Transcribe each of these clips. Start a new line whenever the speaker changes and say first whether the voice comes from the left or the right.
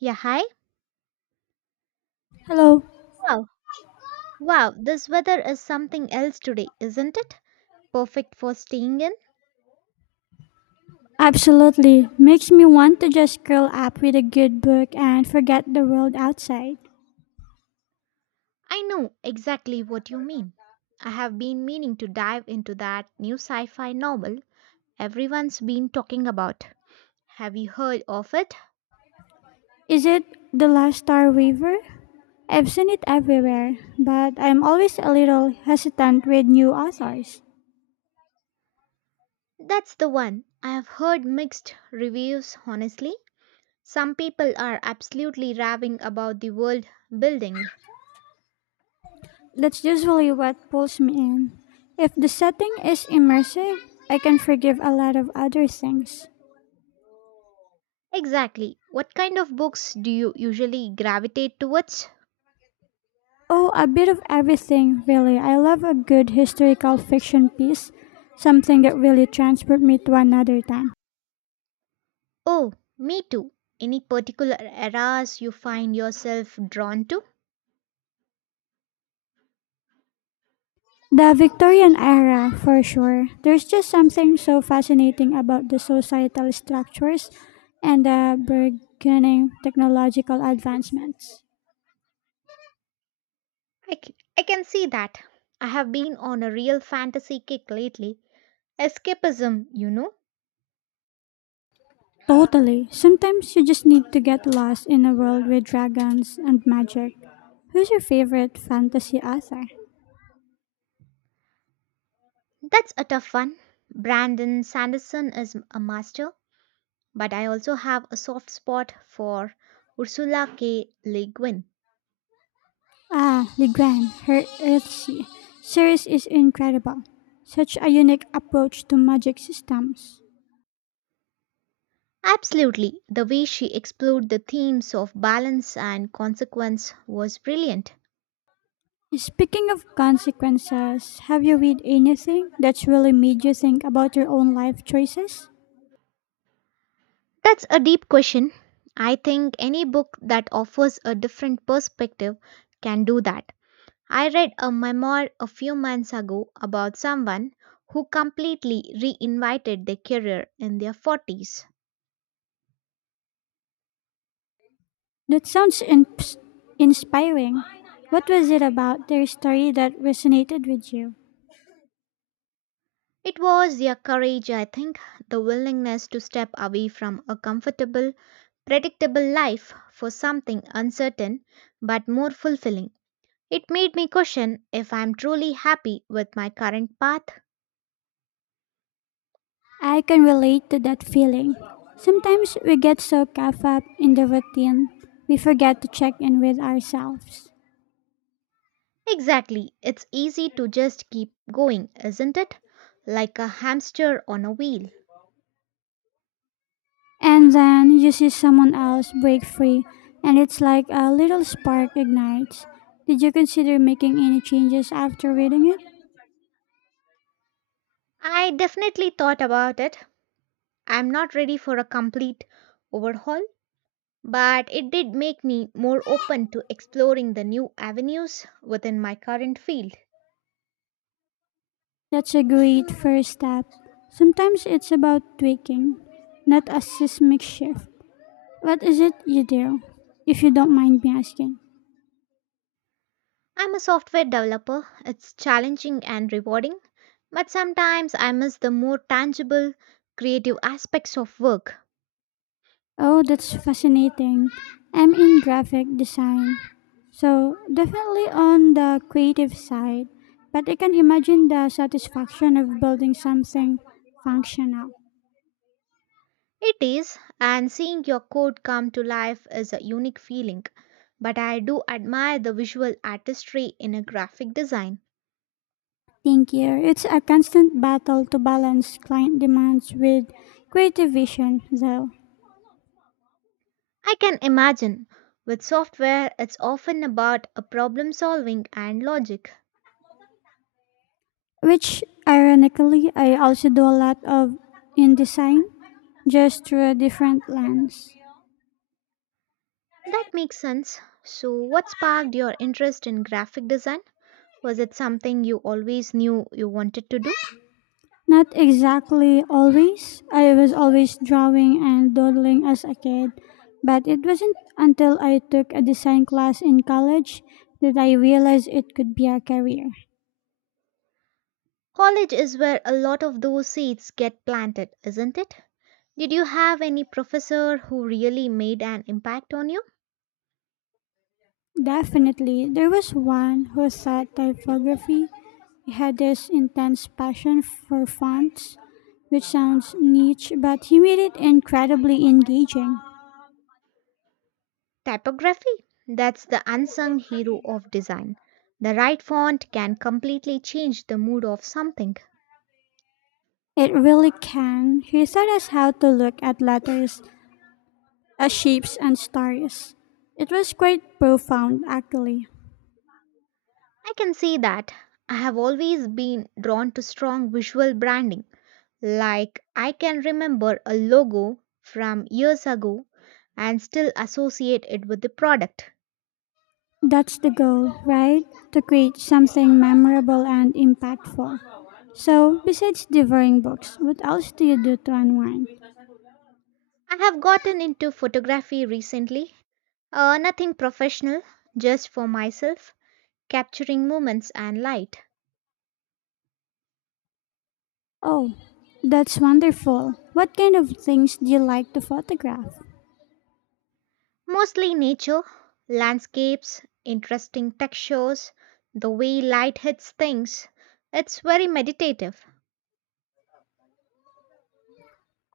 right: Yeah, hi.
left: Hello.
right: Wow. Wow, this weather is something else today, isn't it? Perfect for staying in.
left: Absolutely. Makes me want to just curl up with a good book and forget the world outside.
right: I know exactly what you mean. I have been meaning to dive into that new sci fi novel everyone's been talking about. Have you heard of it?
left: Is it The Last Star Weaver? I've seen it everywhere, but I'm always a little hesitant with new authors.
right: That's the one. I have heard mixed reviews, honestly. Some people are absolutely raving about the world building.
left: That's usually what pulls me in. If the setting is immersive, I can forgive a lot of other things.
right: Exactly. What kind of books do you usually gravitate towards?
left: Oh, a bit of everything, really. I love a good historical fiction piece, something that really transports me to another time.
right: Oh, me too. Any particular eras you find yourself drawn to?
left: The Victorian era, for sure. There's just something so fascinating about the societal structures and the burgeoning technological advancements.
right: I can see that. I have been on a real fantasy kick lately. Escapism,
left: Totally. Sometimes you just need to get lost in a world with dragons and magic. Who's your favorite fantasy author?
right: That's a tough one. Brandon Sanderson is a master, but I also have a soft spot for Ursula K. Le Guin.
left: Ah, Le Guin, her Earthsea series is incredible. Such a unique approach to magic systems.
right: Absolutely, the way she explored the themes of balance and consequence was brilliant.
left: Speaking of consequences, have you read anything that's really made you think about your own life choices?
right: That's a deep question. I think any book that offers a different perspective can do that. I read a memoir a few months ago about someone who completely reinvited their career in their 40s.
left: That sounds inspiring. What was it about their story that resonated with you?
right: It was their courage, I think, the willingness to step away from a comfortable, predictable life for something uncertain but more fulfilling. It made me question if I'm truly happy with my current path.
left: I can relate to that feeling. Sometimes we get so caught up in the routine, we forget to check in with ourselves.
right: Exactly. It's easy to just keep going, isn't it? Like a hamster on a wheel.
left: And then you see someone else break free, and it's like a little spark ignites. Did you consider making any changes after reading it?
right: I definitely thought about it. I'm not ready for a complete overhaul, but it did make me more open to exploring the new avenues within my current field.
left: That's a great first step. Sometimes it's about tweaking, not a seismic shift. What is it you do, if you don't mind me asking?
right: I'm a software developer. It's challenging and rewarding, but sometimes I miss the more tangible, creative aspects of work.
left: Oh, that's fascinating. I'm in graphic design, so definitely on the creative side, but I can imagine the satisfaction of building something functional.
right: It is, and seeing your code come to life is a unique feeling, but I do admire the visual artistry in a graphic design.
left: Thank you. It's a constant battle to balance client demands with creative vision, though.
right: I can imagine with software, it's often about a problem solving and logic.
left: Which ironically I also do a lot of in design, just through a different lens.
right: That makes sense. So, what sparked your interest in graphic design? Was it something you always knew you wanted to do?
left: Not exactly always. I was always drawing and doodling as a kid, but it wasn't until I took a design class in college that I realized it could be a career.
right: College is where a lot of those seeds get planted, isn't it? Did you have any professor who really made an impact on you?
left: Definitely, there was one who thought typography had this intense passion for fonts, which sounds niche, but he made it incredibly engaging.
right: Typography? That's the unsung hero of design. The right font can completely change the mood of something.
left: It really can. He taught us how to look at letters as shapes and stars. It was quite profound, actually.
right: I can see that. I have always been drawn to strong visual branding. Like, I can remember a logo from years ago and still associate it with the product.
left: That's the goal, right? To create something memorable and impactful. So, besides devouring books, what else do you do to unwind?
right: I have gotten into photography recently. Nothing professional, just for myself, capturing moments and light.
left: Oh, that's wonderful. What kind of things do you like to photograph?
right: Mostly nature, landscapes, interesting textures, the way light hits things. It's very meditative.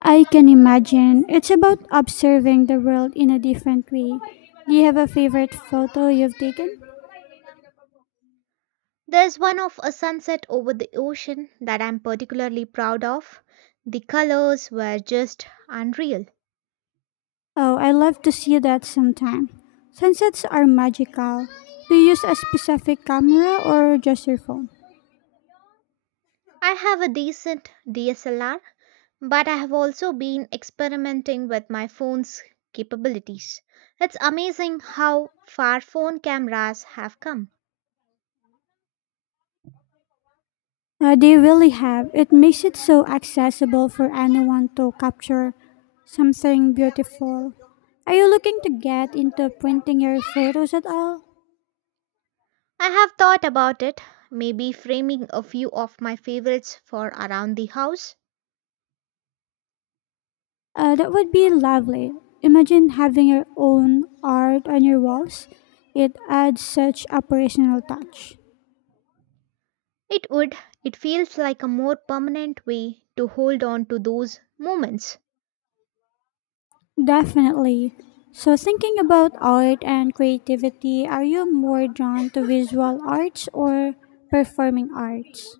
left: I can imagine. It's about observing the world in a different way. Do you have a favorite photo you've taken?
right: There's one of a sunset over the ocean that I'm particularly proud of. The colors were just unreal.
left: Oh, I love to see that sometime. Sunsets are magical. Do you use a specific camera or just your phone?
right: I have a decent DSLR, but I have also been experimenting with my phone's capabilities. It's amazing how far phone cameras have come.
left: They really have. It makes it so accessible for anyone to capture something beautiful. Are you looking to get into printing your photos at all?
right: I have thought about it, maybe framing a few of my favorites for around the house.
left: That would be lovely. Imagine having your own art on your walls. It adds such a personal touch.
right: It would, it feels like a more permanent way to hold on to those moments.
left: Definitely. So, thinking about art and creativity, are you more drawn to visual arts or performing arts?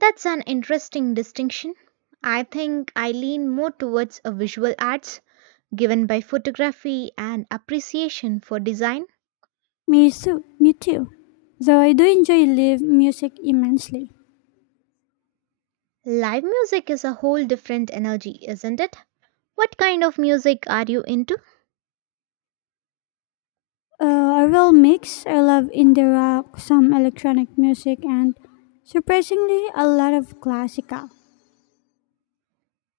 right: That's an interesting distinction. I think I lean more towards a visual arts given by photography and appreciation for design.
left: Me too. Me too. Though I do enjoy live music immensely.
right: Live music is a whole different energy, isn't it? What kind of music are you into?
left: Uh, a real mix. I love indie rock, some electronic music, and surprisingly, a lot of classical.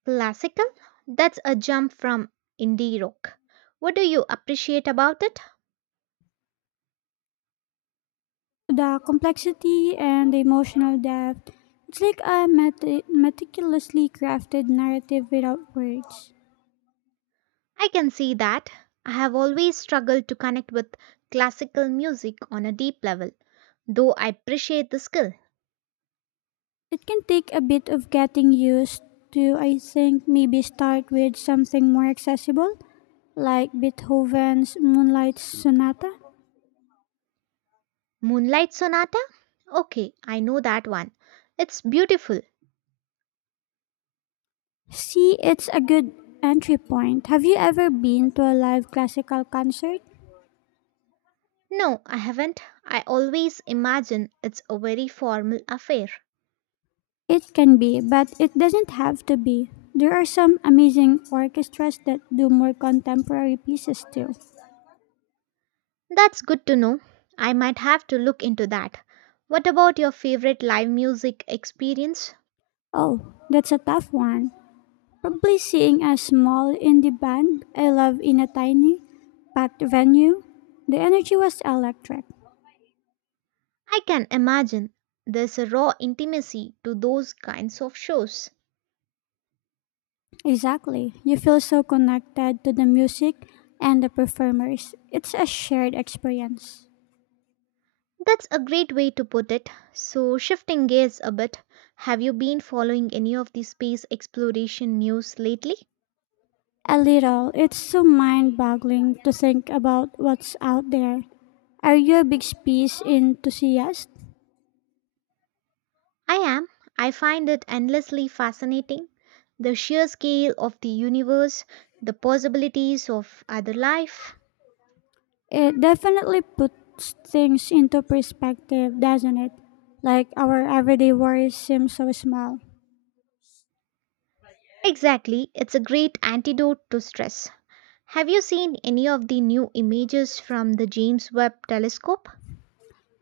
right: Classical? That's a jump from indie rock. What do you appreciate about it?
left: The complexity and the emotional depth. It's like a meticulously crafted narrative without words.
right: I can see that. I have always struggled to connect with classical music on a deep level, though I appreciate the skill.
left: It can take a bit of getting used to, I think maybe start with something more accessible, like Beethoven's Moonlight Sonata.
right: Moonlight Sonata? Okay, I know that one. It's beautiful.
left: See, it's a good entry point. Have you ever been to a live classical concert?
right: No, I haven't. I always imagine it's a very formal affair.
left: It can be, but it doesn't have to be. There are some amazing orchestras that do more contemporary pieces too.
right: That's good to know. I might have to look into that. What about your favorite live music experience?
left: Oh, that's a tough one. Probably seeing a small indie band I love in a tiny packed venue, the energy was electric.
right: I can imagine there's a raw intimacy to those kinds of shows.
left: Exactly. You feel so connected to the music and the performers. It's a shared experience.
right: That's a great way to put it. So, shifting gears a bit, have you been following any of the space exploration news lately?
left: A little. It's so mind boggling to think about what's out there. Are you a big space enthusiast?
right: I am. I find it endlessly fascinating. The sheer scale of the universe, the possibilities of other life.
left: It definitely puts things into perspective, doesn't it? Like our everyday worries seem so small.
right: Exactly, it's a great antidote to stress. Have you seen any of the new images from the James Webb telescope?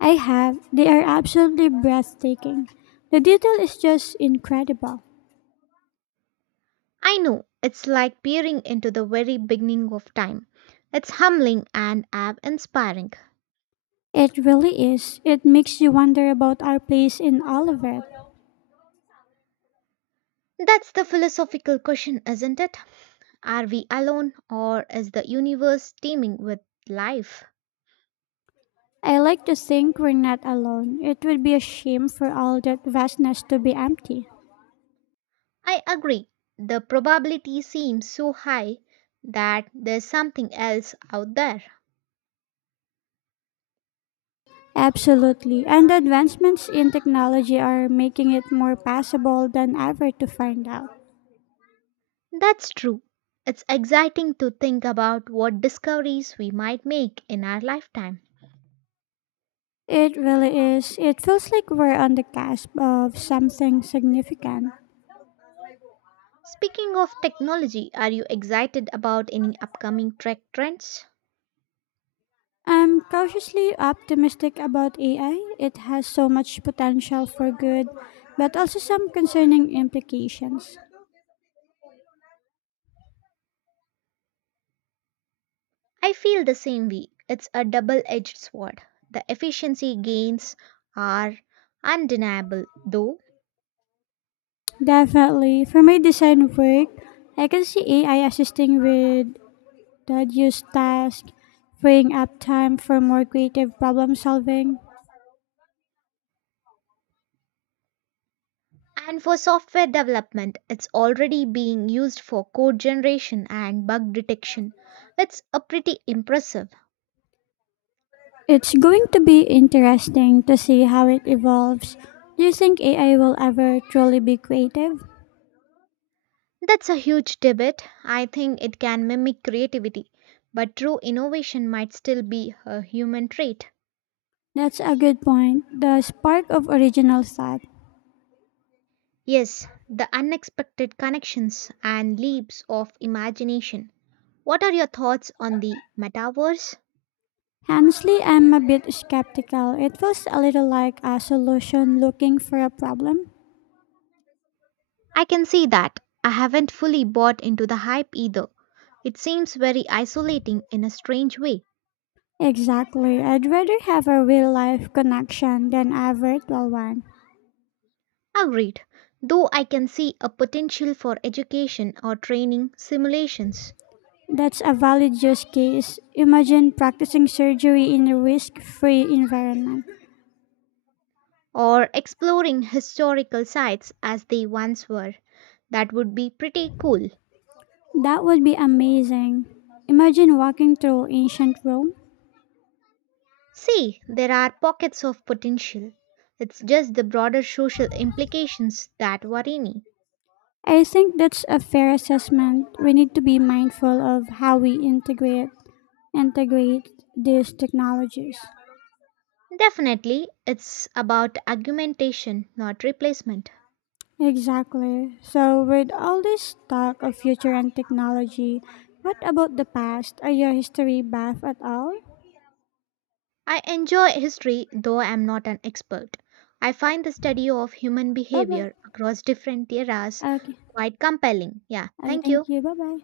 left: I have. They are absolutely breathtaking. The detail is just incredible.
right: I know it's like peering into the very beginning of time. It's humbling and awe inspiring.
left: It really is. It makes you wonder about our place in all of it.
right: That's the philosophical question, isn't it? Are we alone or is the universe teeming with life?
left: I like to think we're not alone. It would be a shame for all that vastness to be empty.
right: I agree. The probability seems so high that there's something else out there.
left: Absolutely. And the advancements in technology are making it more possible than ever to find out.
right: That's true. It's exciting to think about what discoveries we might make in our lifetime.
left: It really is. It feels like we're on the cusp of something significant.
right: Speaking of technology, are you excited about any upcoming tech trends?
left: I'm cautiously optimistic about AI. It has so much potential for good, but also some concerning implications.
right: I feel the same way. It's a double edged sword. The efficiency gains are undeniable, though.
left: Definitely. For my design work, I can see AI assisting with tedious tasks, freeing up time for more creative problem solving.
right: And for software development, it's already being used for code generation and bug detection. It's a pretty impressive.
left: It's going to be interesting to see how it evolves. Do you think AI will ever truly be creative?
right: That's a huge debate. I think it can mimic creativity, but true innovation might still be a human trait.
left: That's a good point. The spark of original thought.
right: Yes, the unexpected connections and leaps of imagination. What are your thoughts on the metaverse?
left: Honestly, I'm a bit skeptical. It feels a little like a solution looking for a problem.
right: I can see that. I haven't fully bought into the hype either. It seems very isolating in a strange way.
left: Exactly. I'd rather have a real life connection than a virtual one.
right: Agreed. Though I can see a potential for education or training simulations
left: That's a valid use case. Imagine practicing surgery in a risk free environment.
right: or exploring historical sites as they once were. That would be pretty cool.
left: That would be amazing. Imagine walking through ancient Rome.
right: See, there are pockets of potential. It's just the broader social implications that worry me.
left: I think that's a fair assessment. We need to be mindful of how we integrate these technologies.
right: Definitely, it's about argumentation, not replacement.
left: Exactly. So, with all this talk of future and technology, what about the past? Are you a history buff at all?
right: I enjoy history, though I'm not an expert. I find the study of human
left: Bye bye.
right: behavior across different eras
left: Okay.
right: quite compelling. Yeah,
left: I
right: thank
left: thank
right: you.
left: you. Bye bye.